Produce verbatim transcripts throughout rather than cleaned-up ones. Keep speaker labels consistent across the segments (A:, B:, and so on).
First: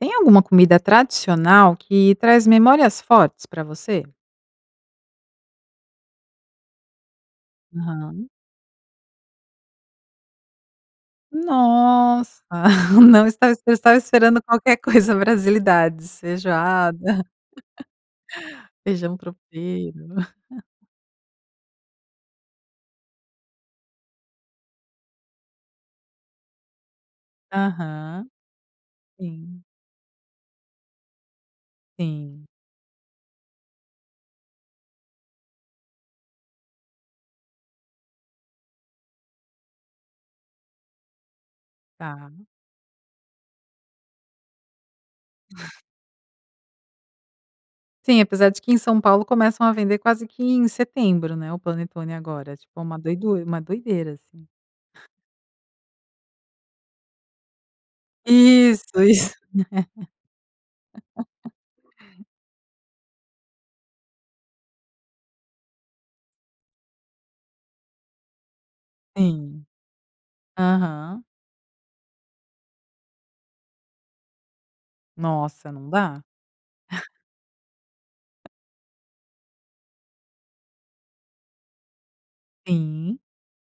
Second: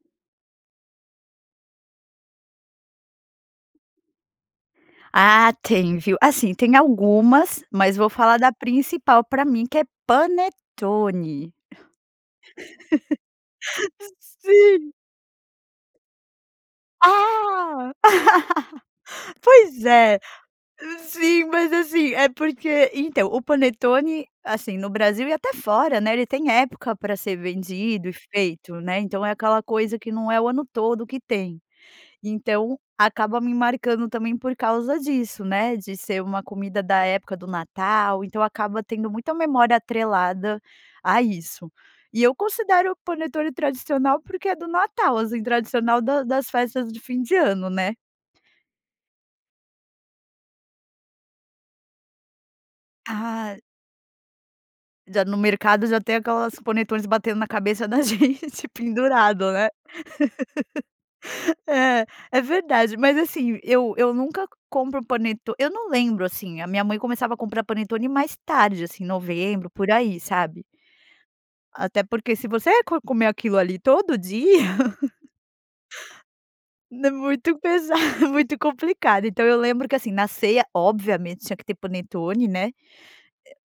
A: Tem alguma comida tradicional que traz memórias fortes pra você?
B: Ah tem viu. Assim tem algumas, mas vou
A: Aham.
B: falar da principal pra mim que é panetone.
A: Nossa! Não estava eu estava esperando qualquer
B: Sim.
A: coisa brasilidades. Feijoada,
B: Ah
A: feijão
B: pois
A: tropeiro.
B: é. Sim, mas assim, é porque então o panetone, assim no Brasil e até fora, né, ele tem época pra ser vendido e
A: Aham.
B: feito, né. Então é aquela
A: Sim
B: coisa que não é o ano todo que tem.
A: Sim.
B: Então acaba me marcando também por causa disso, né. De ser uma comida da época do Natal. Então acaba tendo muita memória atrelada a isso. E eu
A: Tá.
B: considero o panetone tradicional, porque é do Natal, assim, tradicional da das festas de fim de ano, né.
A: Sim, apesar de que em São Paulo começam a vender quase que em setembro né, o panetone agora. É tipo uma doidura
B: Ah!
A: uma doideira assim.
B: Já no mercado já tem aquelas panetones batendo na cabeça da gente
A: Isso, isso.
B: pendurado, né. É, é verdade. Mas assim, eu eu nunca compro o paneto eu não lembro assim. A minha mãe começava a comprar panetone mais tarde, assim,
A: Sim.
B: novembro, por aí sabe.
A: Aham.
B: Até porque se você co comer aquilo ali todo dia.
A: Nossa, não dá.
B: Né, muito pesado muito complicado. Então eu lembro que, assim, na ceia, obviamente, tinha que ter panetone, né. É
A: Sim.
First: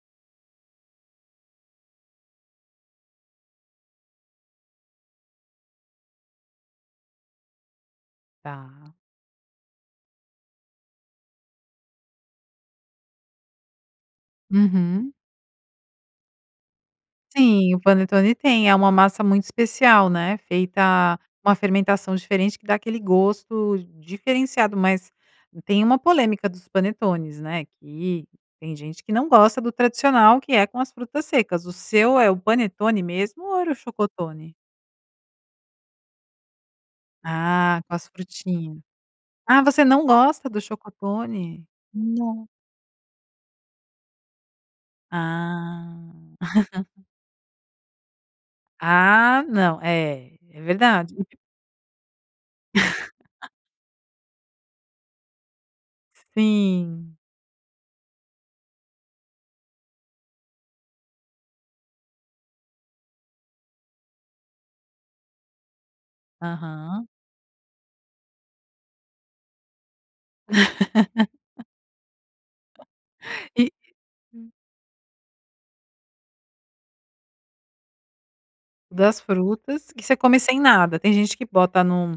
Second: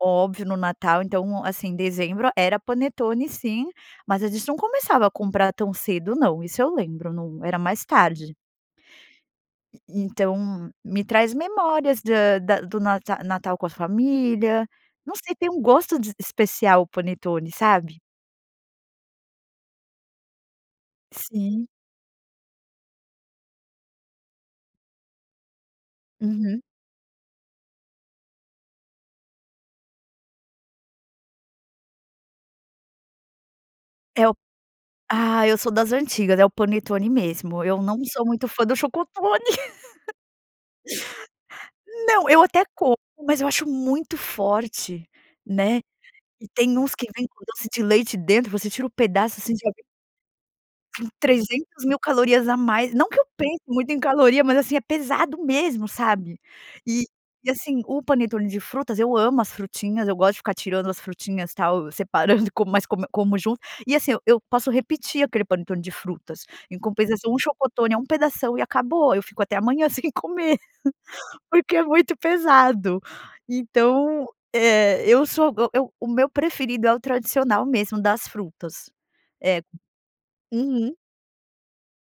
B: óbvio no Natal. Então, assim, dezembro era panetone sim, mas a gente não começava a comprar tão cedo não, isso eu lembro no era mais tarde.
A: Tá.
B: E e então me traz memórias da da do Nata Natal com a família.
A: Uhum.
B: Não sei tem um gosto de especial o panetone,
A: Sim. O
B: sabe.
A: panetone tem é uma massa muito especial né, feita com a
B: Sim.
A: fermentação diferente que dá aquele gosto diferenciado. Mas tem uma polêmica
B: Uhum.
A: dos panetones né, que tem gente que não gosta do tradicional que é com as frutas secas. O seu é o panetone mesmo ou era o
B: É o
A: chocotone?
B: ah eu sou das antigas. É o panetone mesmo. Eu
A: Ah, com
B: não
A: as
B: sou muito fã do
A: frutinhas.
B: chocotone.
A: Ah, você não gosta do chocotone?
B: Não eu
A: Nossa!
B: até como, mas eu acho muito forte, né.
A: Ah.
B: E tem uns que vem com doce de leite dentro, você tira o pedaço
A: Ah,
B: assim e já
A: não.
B: vem
A: É é
B: com
A: verdade.
B: trezentos mil calorias a mais. Não que eu pense muito em caloria. Mas assim é pesado mesmo, sabe. E
A: Sim.
B: e assim o panetone de frutas eu amo as frutinhas, eu gosto de ficar tirando as frutinhas tal, separando, como mas como como junto. E assim eu eu posso repetir aquele panetone de frutas. Em
A: Aham.
B: compensação, o chocotone é um pedação e acabou. Eu fico até amanhã sem comer, porque é muito pesado.
A: E
B: Então,
A: hum.
B: eh, eu so go eu o meu preferido é o tradicional mesmo das frutas.
A: Das
B: É.
A: frutas que você come sem
B: Uhum.
A: nada. Tem gente que bota num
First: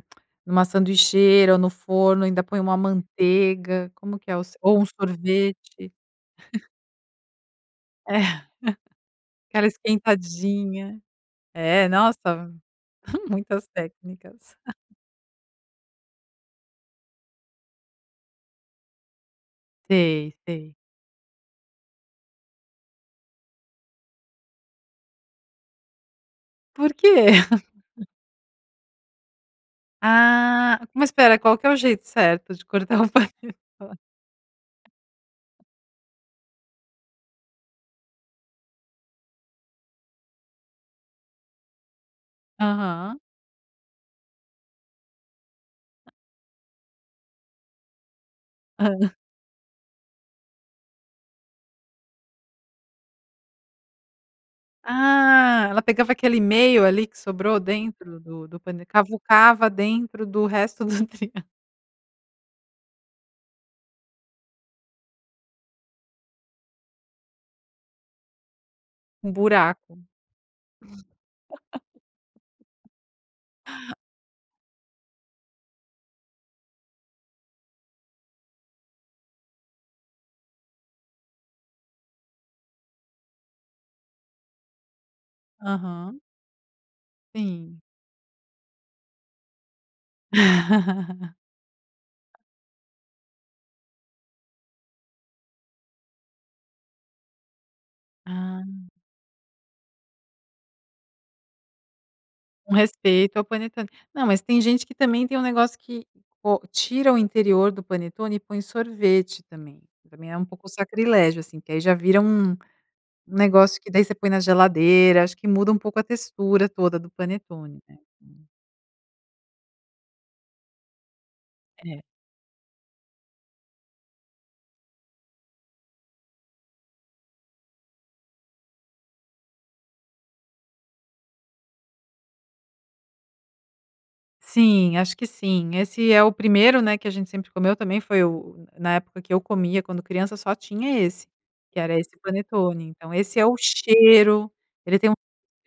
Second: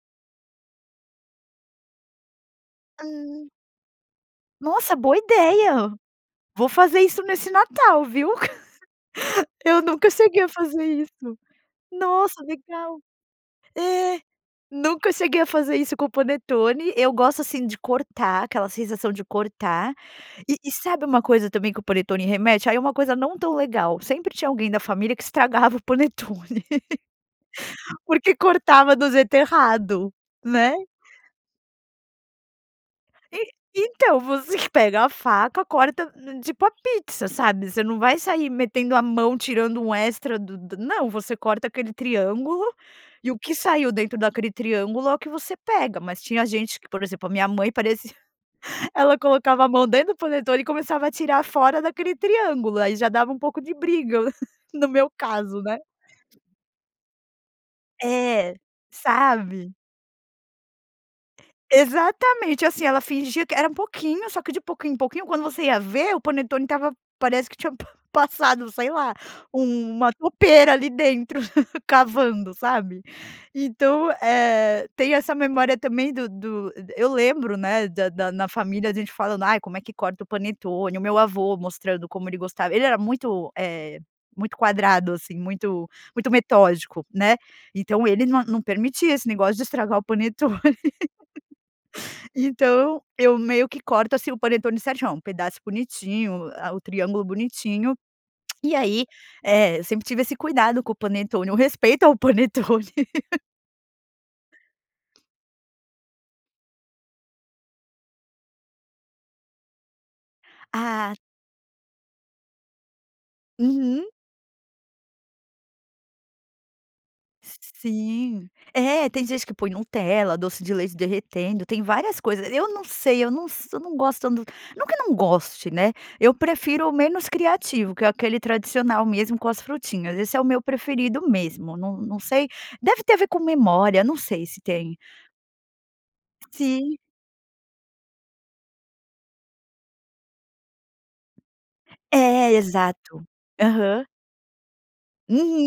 A: numa sanduicheira ou no forno, ainda põe uma uma
B: Hum.
A: manteiga. Como que é o se ou um
B: Nossa! Boa ideia.
A: sorvete.
B: Vou fazer isso nesse Natal,
A: É,
B: viu.
A: aquela
B: Eu nunca cheguei a fazer
A: esquentadinha.
B: isso.
A: É,
B: Nossa,
A: nossa!
B: legal.
A: Muitas
B: É,
A: técnicas.
B: nunca cheguei a fazer isso com o panetone. Eu gosto assim de cortar, aquela sensação de cortar.
A: Sei,
B: E e
A: sei.
B: sabe uma coisa também que o panetone remete? Aí é uma coisa não tão legal, sempre tinha alguém da família que estragava o panetone.
A: Por quê?
B: Porque cortava do jeito errado, né.
A: Ah! Mas espera. Qual que é o jeito certo de cortar o
B: E
A: panetone?
B: então você que pega a faca, corta tipo a pizza, sabe, você não vai sair metendo a mão, tirando um extra do do não. Você corta aquele triângulo
A: Aham.
B: e o que saiu dentro daquele triângulo é o que você pega. Mas tinha gente que, por exemplo, a minha mãe parecia
A: Hã.
B: ela colocava a mão dentro do panetone e começava a tirar fora daquele triângulo. Aí já dava um pouco de briga no meu caso,
A: Ah!
B: né.
A: Ela pegava aquele meio ali que sobrou dentro do
B: É,
A: do pane cavucava
B: sabe?
A: dentro do resto do [unintelligible]
B: Exatamente assim. Ela fingia que era um pouquinho, só que de pouquinho em pouquinho, quando você ia ver o panetone estava parece que tinha passado, sei lá,
A: Um buraco.
B: uma toupeira ali dentro, cavando, sabe. Então eh tem essa memória também do do eu lembro, né da da na família a gente falando: "Ai, como é que corta o panetone?" E o meu avô mostrando como ele gostava ele era muito, eh, muito quadrado assim, muito
A: Aham.
B: muito metódico, né.
A: Sim.
B: Então ele não não permitia esse negócio de estragar o panetone. Então eu meio que corto assim o panetone certinho. Pedaço bonitinho, a o triângulo bonitinho. E
A: Ah!
B: aí é eu sempre tive esse cuidado com o panetone. O respeito ao
A: Com
B: panetone.
A: respeito ao panetone. Não mas, tem gente que também tem um negócio que ou tira o interior do panetone e põe o sorvete também. Também é um pouco
B: Ah.
A: sacrilégio assim, que aí já vira um um negócio que daí
B: Uhum.
A: você põe na geladeira, acho que muda um pouco a textura toda do panetone né, hum.
B: Sim. É, tem gente que põe Nutella, doce de leite derretendo, tem
A: É.
B: várias coisas. Eu não sei eu não s eu não gosto do não que eu não goste, né. Eu prefiro o menos criativo, que é aquele tradicional mesmo com as frutinhas. Esse é o meu preferido mesmo. Não não sei deve ter a ver com memória. Não sei se
A: Sim.
B: tem.
A: Acho que sim. Esse é o primeiro né,
B: Sim.
A: que a gente sempre comeu, também foi o o na época que eu comia quando criança só tinha esse. Que era esse
B: É,
A: panetone.
B: exato.
A: Então esse é o
B: Aham.
A: cheiro, ele tem um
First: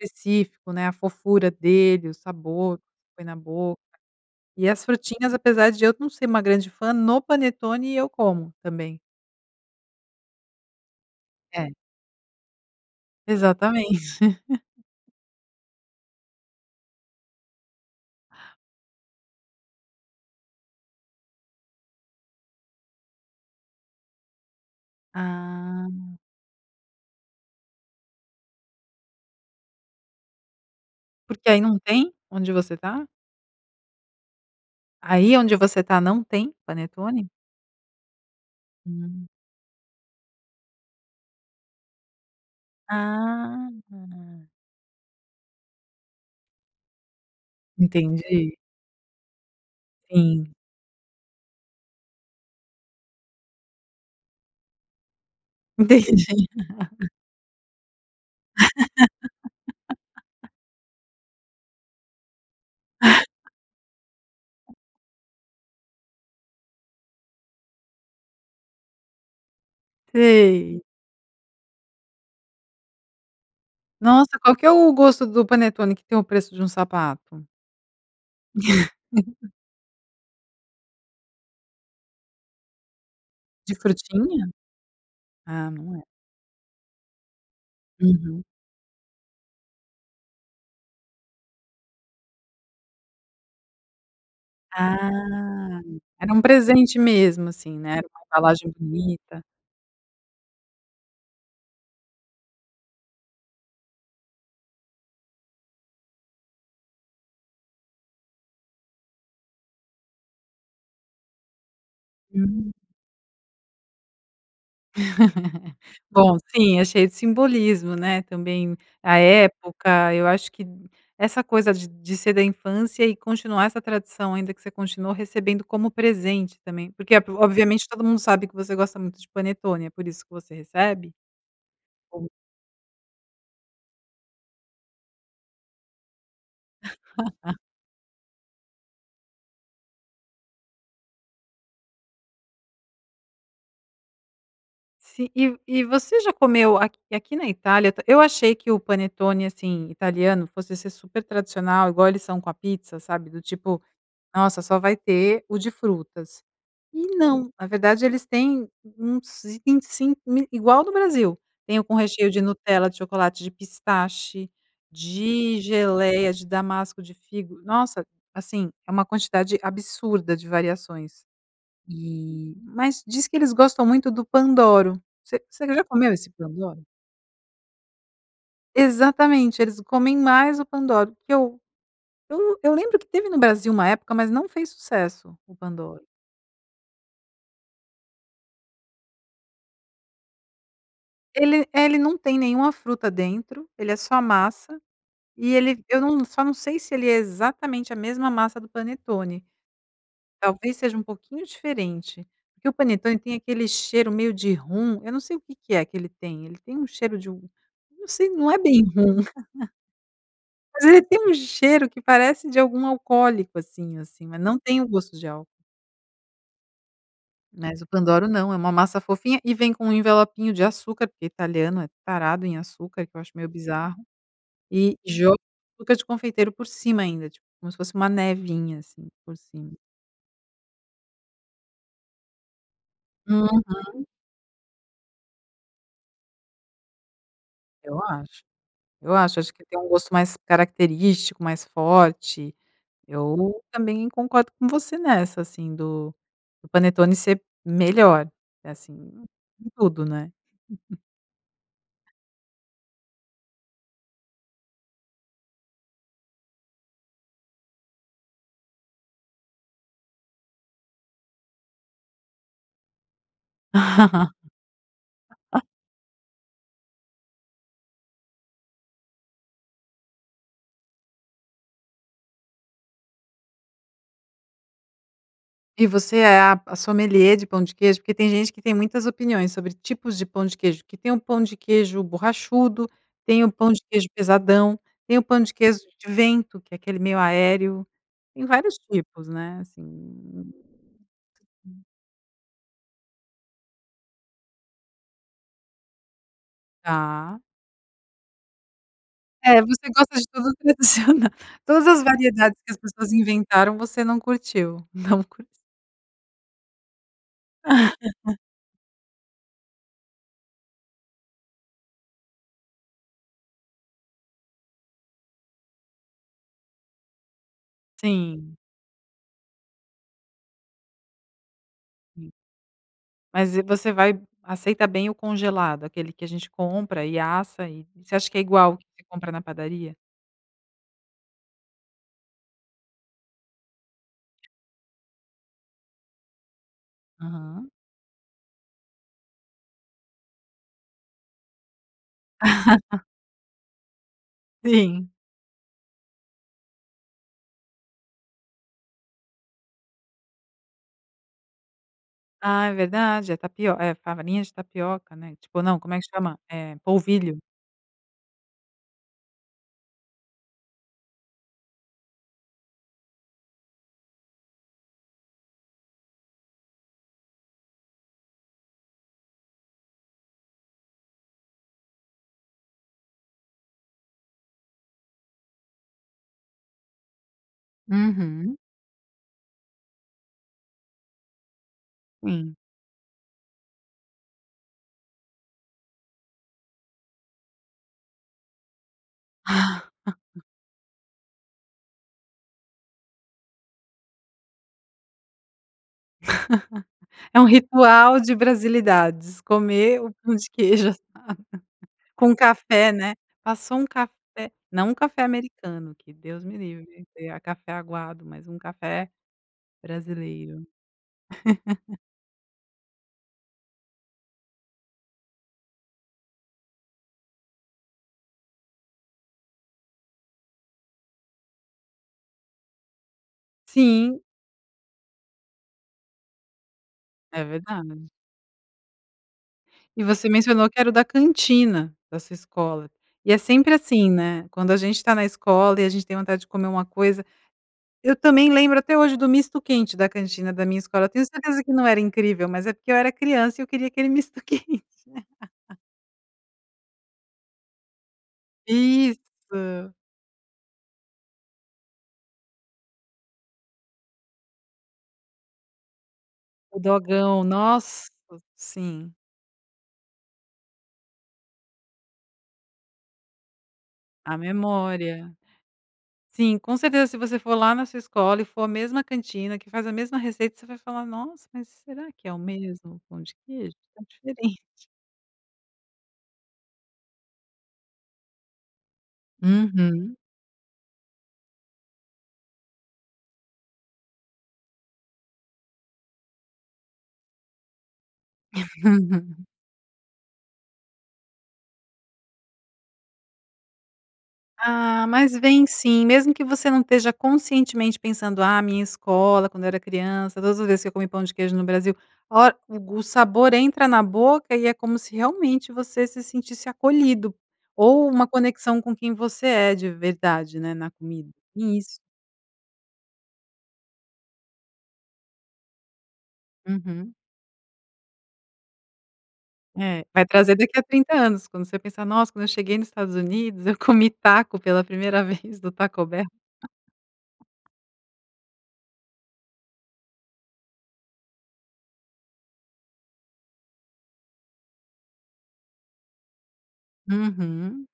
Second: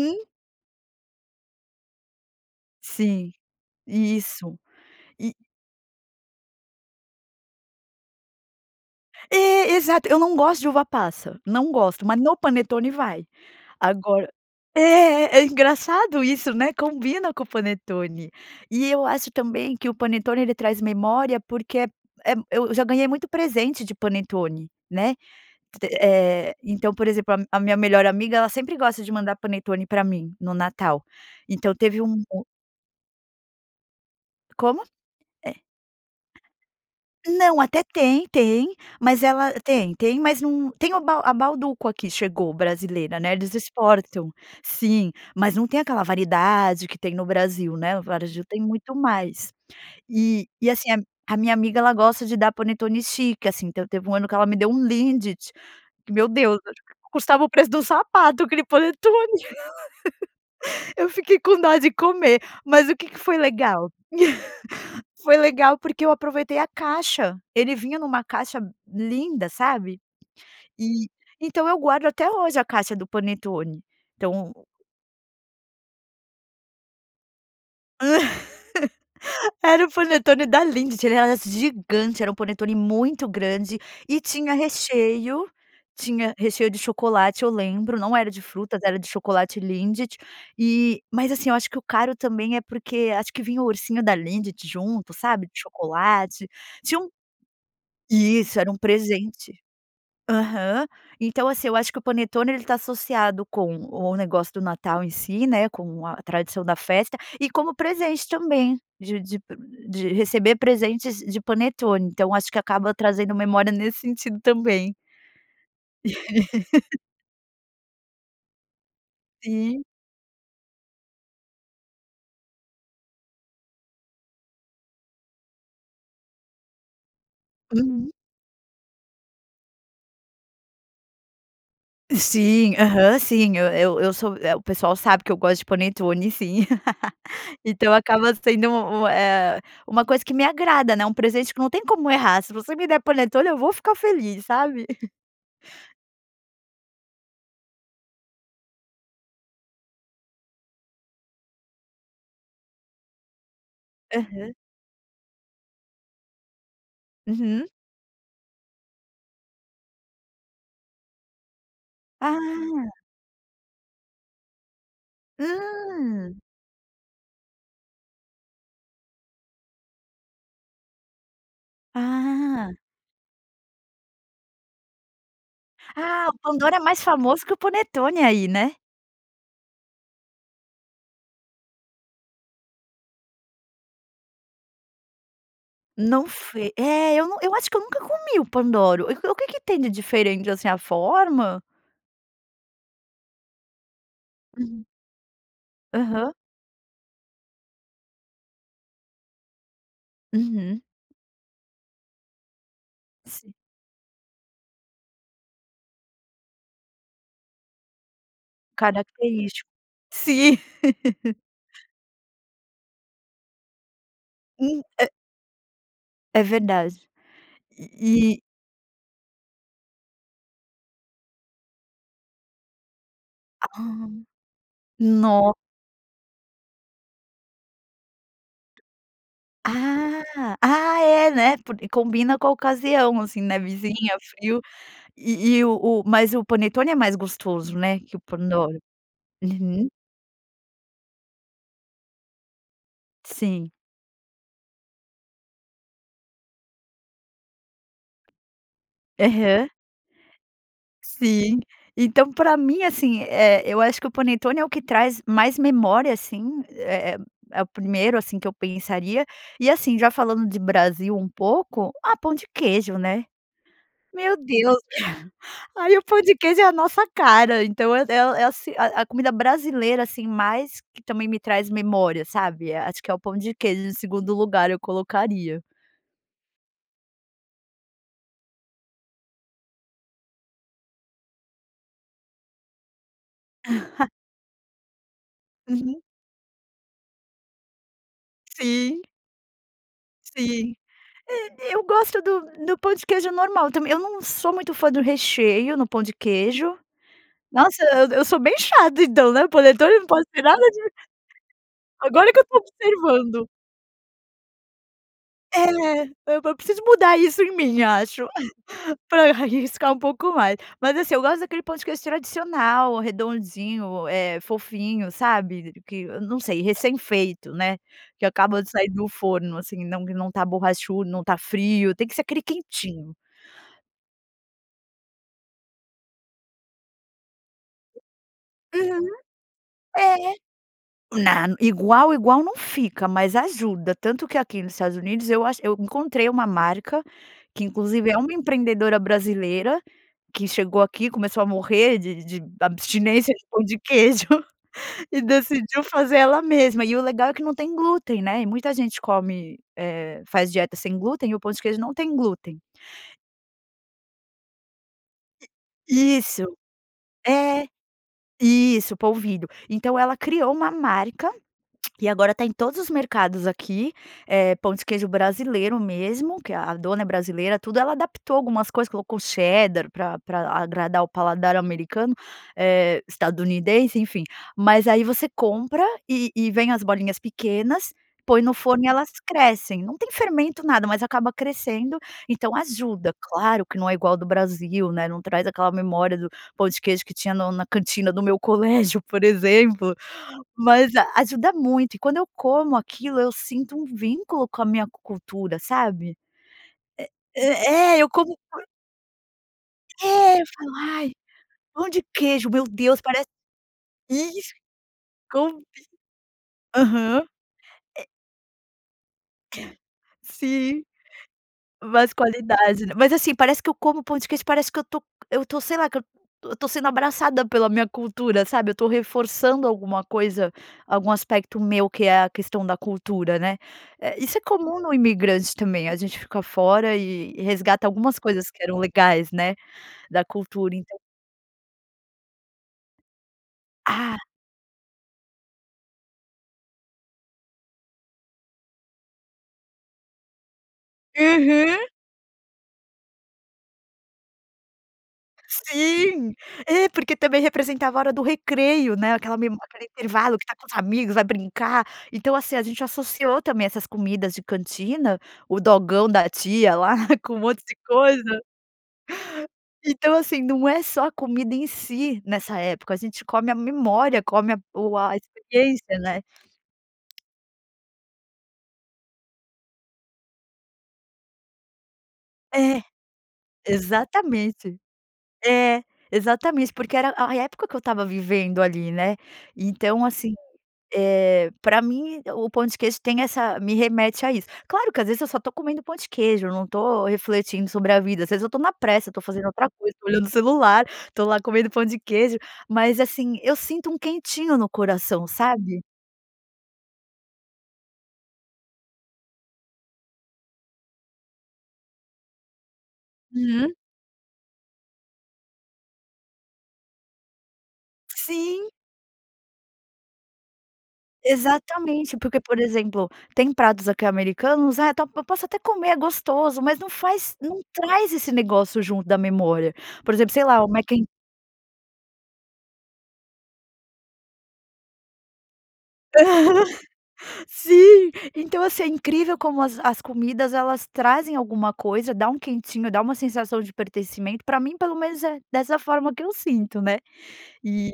A: [unintelligible] específico né, a fofura dele, o sabor que põe
B: Sim,
A: na boca.
B: isso.
A: E as frutinhas,
B: E
A: apesar de eu não ser uma grande fã, no panetone eu como também.
B: É, exato. Eu não gosto de uva passa,
A: É.
B: não gosto. Mas no panetone vai.
A: Exatamente.
B: Agora é é engraçado isso, né. Combina com o panetone. E eu acho também que o panetone ele traz memória, porque eh eh eu já ganhei muito presente de panetone, né. T t
A: Ah!
B: Eh, então por exemplo a a minha melhor amiga, ela sempre gosta de mandar panetone pra mim, no Natal.
A: Porque aí
B: Então
A: não
B: teve
A: tem,
B: um [unintelligible]
A: onde você tá?
B: Como?
A: Aí onde
B: É.
A: você tá, não tem panetone?
B: Não, até tem, tem, mas
A: Hum.
B: ela tem tem mas num tem o a Bauducco aqui chegou, brasileira né. Eles
A: Ah,
B: exportam,
A: tá.
B: sim. Mas não tem aquela variedade que tem no Brasil, né. O varejo
A: Entendi.
B: tem muito mais. E
A: Sim.
B: e assim a a minha amiga ela gosta de dar panetone chique, assim. Então teve um ano que ela me deu um Lindt, que meu
A: Entendi.
B: Deus! Acho que custava o preço de um sapato, aquele panetone. Eu fiquei com dó de comer. Mas o que que foi legal? Foi legal porque eu aproveitei a caixa. Ele vinha numa caixa linda, sabe.
A: Sei.
B: E então eu guardo até hoje a caixa do panetone.
A: Nossa!
B: Então
A: Qual que é o gosto do panetone que tem o preço de um sapato?
B: Era um panetone da Lindt, ele era assim gigante, era um panetone muito
A: De
B: grande e
A: frutinha?
B: tinha recheio
A: Ah, não é.
B: tinha recheio de chocolate, eu lembro, não era de
A: Uhum.
B: frutas, era de chocolate Lindt, e mas assim, eu acho que o caro também é porque acho que vinha o ursinho da Lindt junto, sabe, de
A: Ah, era um
B: chocolate,
A: presente
B: tinha um
A: mesmo assim, né. Era uma
B: Isso, era
A: embalagem
B: um
A: bonita.
B: presente. Aham. Então assim eu acho que o panetone ele está associado com o negócio do Natal em si né, com a tradição da festa, e como presente também, de de de receber presentes de panetone. Então acho que
A: Hum.
B: acaba trazendo memória nesse sentido também.
A: Bom sim, é cheio de simbolismo né, também à
B: Sim.
A: época, eu acho que d essa coisa de de ser da infância e continuar essa tradição, ainda que você continuou recebendo como presente também, porque é obviamente todo
B: Uhum.
A: mundo sabe que você gosta muito de panetone, é por isso que você recebe? [unintelligible]
B: Sim, aham, sim. Eu eu eu sou é o pessoal sabe que eu gosto de panetone, sim então acaba sendo um um eh uma coisa que me agrada né, um presente que não tem como errar, se você me der panetone eu vou ficar feliz, sabe.
A: Se e e você já comeu aqui aqui na Itália, eu t eu achei que o panetone assim italiano fosse ser super tradicional igual eles são com a pizza sabe, do tipo:
B: Aham.
A: "Nossa só vai ter o de frutas." E não. Na
B: Uhum.
A: verdade eles têm uns vinte e cinco mil igual ao do Brasil, tem o com recheio de Nutella, de
B: Ah!
A: chocolate, de pistache, de geléia,
B: Hum!
A: de damasco, de figo. Nossa! Assim, é uma quantidade absurda de variações. E
B: Ah!
A: mas diz que eles gostam muito do Pandoro, você você já comeu
B: Ah!
A: esse
B: O Pandoro é
A: Pandoro?
B: mais famoso que o panetone aí, né?
A: Exatamente, eles comem mais o Pandoro o que eu eu eu lembro que teve no Brasil uma época mas não fez sucesso, o Pandoro.
B: Não fe é eu não eu acho que eu nunca comi o Pandoro. O que que tem de diferente assim, a forma?
A: Ele é ele não tem nenhuma fruta dentro, ele é só a massa
B: Hum.
A: e ele eu não
B: Aham.
A: só não sei se ele é exatamente a mesma massa do panetone, talvez
B: Uhum.
A: seja um pouquinho diferente. Porque o panetone tem
B: Sim.
A: aquele cheiro meio de rum, eu não sei o que que é que ele tem, ele tem um cheiro de um não sei não é bem rum.
B: Característico. Sim.
A: Mas ele tem um cheiro que parece de algum alcoólico assim assim, mas não tem
B: Hum,
A: o
B: é
A: gosto de álcool.
B: É verdade.
A: Mas o Pandoro
B: E e
A: não. É uma massa fofinha e vem com um envelopinho de açúcar, porque italiano é tarado em açúcar, o que eu acho meio bizarro.
B: Ah,
A: E joga
B: no
A: o açúcar de confeiteiro por cima ainda, tipo, como se fosse uma nevinha assim por cima.
B: Ah ah é né porque combina com a ocasião, assim,
A: Uhum.
B: nevizinha, frio. E e o o mas o panetone é mais gostoso né
A: Eu
B: que o
A: acho
B: Pandoro.
A: eu acho. Acho que tem um
B: Uhum.
A: gosto mais característico, mais forte. Eu
B: Sim.
A: também concordo com você nessa assim do do panetone ser melhor. É assim, em
B: Aham.
A: tudo, né?
B: Sim. Então, pra mim assim, eh, eu acho que o panetone é o que traz mais memória assim. É é é o primeiro assim que eu pensaria. E, assim já falando de Brasil um pouco, ah pão de queijo né? Meu Deus! Aí, o pão de queijo é a nossa cara. Então, é o é o é assim a a a comida brasileira, assim, mais que também me traz memória, sabe? Acho que é o pão de queijo, em segundo lugar eu colocaria.
A: E você é a a sommelier de pão de queijo? Porque tem gente que tem muitas opiniões sobre tipos de pão de queijo. Que tem um pão de queijo borrachudo, tem um pão de queijo pesadão, tem o pão de queijo
B: Uhum.
A: de vento que é aquele meio aéreo, tem vários
B: Sim.
A: tipos né, assim.
B: Sim. Eh, eu gosto do do pão de queijo normal também. Eu não sou muito fã do recheio no pão de queijo.
A: Tá.
B: Nossa eu eu sou bem chata então, né? O
A: É. Você
B: panetone não
A: gosta de
B: pode ter
A: tudo
B: nada de
A: tradicional. Todas as
B: Agora que eu
A: variedades
B: estou
A: que as pessoas
B: observando.
A: inventaram, você não curtiu, não curt
B: É, eu vou preciso mudar isso em mim acho pra eu arriscar pouco mais. Mas assim eu gosto daquele ponto que eu acho tradicional, redondinho, eh fofinho, sabe que não sei, recém feito, né? Que
A: Sim.
B: acaba de sair do forno assim, não que não está borrachudo, não está frio. Tem que ser
A: Hum.
B: aquele quentinho.
A: Mas e você vai aceita bem o congelado? Aquele que a gente compra e assa e você acha que é igual o que você
B: Uhum.
A: compra na padaria?
B: É. Na igual igual não fica, mas ajuda. Tanto que aqui nos Estados Unidos eu acho eu encontrei uma marca, que
A: Aham.
B: inclusive é uma empreendedora brasileira que chegou aqui, começou a morrer de de abstinência de pão queijo
A: Sim.
B: e decidiu fazer ela mesma. E o legal é que não tem glúten né, e muita gente come, eh, faz dieta sem glúten e o pão de queijo não tem glúten.
A: Ah, é verdade é tapio é a farinha de tapioca, né? Tipo, não, como é que
B: I
A: chama?
B: isso.
A: Eh, polvilho.
B: É. Isso o polvilho. Então, ela criou uma marca e agora está em todos os mercados aqui, eh, pão de queijo brasileiro mesmo, que a dona é brasileira, tudo Ela adaptou algumas coisas. Colocou cheddar pra pra agradar o paladar americano, eh, estadunidense enfim. Mas aí você compra e e vem as bolinhas pequenas, põe no
A: Uhum.
B: forno e elas crescem. Não tem fermento, nada, mas acaba crescendo.
A: Sim.
B: Então ajuda. Claro que não é igual do Brasil, né? Não traz aquela memória do pão de queijo que tinha no na cantina do meu colégio, por exemplo. Mas a ajuda muito e quando eu como aquilo eu sinto um vínculo com a minha cultura, sabe?
A: É
B: É
A: um
B: é é eu
A: ritual
B: como
A: de
B: [unintelligible]
A: brasilidades. Comer o pão
B: É eu
A: de
B: falo:
A: queijo só
B: "Ai, pão de
A: com
B: queijo, meu
A: café,
B: Deus!
A: né?
B: Parece
A: Passou um café
B: Isso.
A: não um café
B: Conf
A: americano, que Deus me livre!
B: Aham.
A: A café
B: É
A: aguado, mas um café brasileiro
B: Sim. Mais qualidade, né? Mas, assim, parece que eu como pão de queijo, parece que eu estou eu estou, sei lá, que eu estou eu estou sendo abraçada pela minha cultura, sabe? Eu estou reforçando alguma coisa, algum aspecto meu que é a questão da cultura, né. É
A: Sim.
B: isso é comum no imigrante também. A gente fica fora e e
A: É
B: resgata
A: verdade.
B: algumas coisas que eram legais, né,
A: E
B: da
A: você mencionou
B: cultura,
A: que era o
B: então
A: da cantina da sua escola. E é sempre assim
B: Ah.
A: né, quando a gente está na escola e a gente tem vontade de comer uma coisa Eu também lembro até hoje do misto quente da cantina da minha escola. Eu tenho certeza que
B: Uhum.
A: não era incrível, mas é porque eu era criança e eu queria aquele misto quente
B: Sim. É. Porque também representava a hora do recreio, né? Aquela memó aquele
A: Isso!
B: intervalo que está com os amigos, vai brincar. Então, assim, a gente associou também essas comidas de cantina, o dogão da tia
A: O
B: lá com um
A: dogão
B: monte de
A: nossa!
B: coisa
A: Sim.
B: Então, assim, não é só a comida em si nessa época. A gente come a memória,
A: A
B: come a o a
A: memória.
B: experiência né?
A: Sim, com certeza se você for lá na sua escola e for a mesma cantina que faz a mesma receita, você vai falar: "Nossa, mas será que é o
B: É.
A: mesmo pão de queijo?" "Está diferente".
B: Exatamente. É. Exatamente. Porque era a a época que eu estava vivendo ali, né: Então
A: Uhum.
B: assim, eh, pra mim o pão de queijo tem essa me remete a isso. Claro que às vezes eu só estou comendo pão de queijo. Eu não estou refletindo sobre a vida. Às vezes, eu estou na pressa. Eu estou fazendo outra coisa. Estou olhando o celular. Estou lá comendo pão de queijo, mas assim, eu sinto um quentinho no
A: Ah,
B: coração,
A: mas vem
B: sabe?
A: sim, mesmo que você não esteja conscientemente pensando. "Ah, a minha escola, quando eu era criança todas as vezes que eu comi pão de queijo no Brasil Olha o gos o sabor
B: Hum.
A: entra na boca e é como se realmente você se sentisse acolhido. Ou uma
B: Sim.
A: conexão com quem você é de verdade, né, na comida. Isso.
B: Exatamente. Porque, por exemplo, tem pratos aqui americanos, ah tá tó eu posso até comer. É gostoso, mas não
A: Uhum.
B: faz não traz esse negócio junto da memória.
A: É.
B: Por
A: Vai
B: exemplo, sei
A: trazer
B: lá, o
A: daqui a
B: Mac in
A: 30 anos, quando você pensar: "Nossa, quando eu cheguei nos Estados Unidos, eu comi taco pela primeira vez do Taco Bell".
B: Aham. Sim. Então, assim, é incrível como as as comidas elas trazem alguma coisa. Dá um quentinho. Dá uma sensação de pertencimento. Pra mim, pelo menos, é dessa forma que eu sinto né.
A: Uhum.
B: E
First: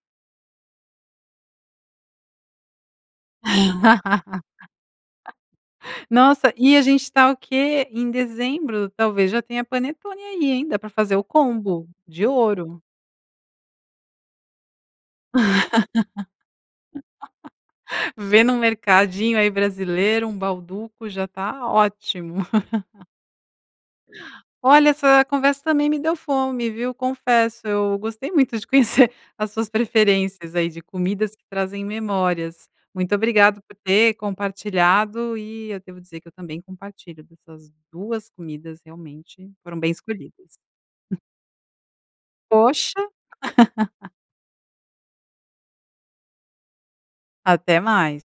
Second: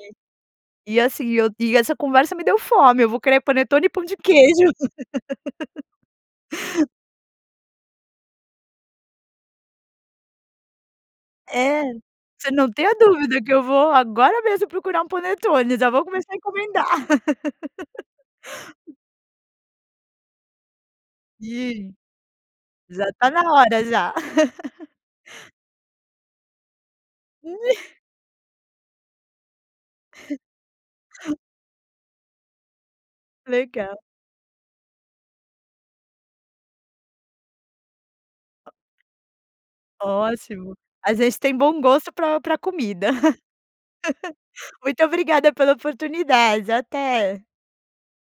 B: e assim, eu e essa conversa me deu fome. Eu vou querer panetone e pão de queijo
A: Nossa. E a gente está o quê? Em Dezembro? Talvez já tenha panetone aí, hein? Dá para fazer o combo
B: É.
A: de
B: Você não
A: ouro!
B: tenha dúvida que eu vou agora mesmo procurar um panetone. Já vou começar a encomendar
A: Vê num mercadinho aí brasileiro, um Bauducco. Já está
B: Sim.
A: ótimo!
B: Já está na hora, já.
A: Olha. Essa conversa também me deu fome, viu confesso. Eu gostei muito de conhecer as suas preferências aí de comidas que trazem memórias. Muito obrigado por
B: Legal.
A: ter compartilhado e eu devo dizer que eu também compartilho dessas duas comidas realmente foram bem escolhidas.
B: Ótimo! A gente tem bom gosto pra pra
A: Poxa
B: comida. Muito obrigada pela oportunidade. Até.
A: Até mais.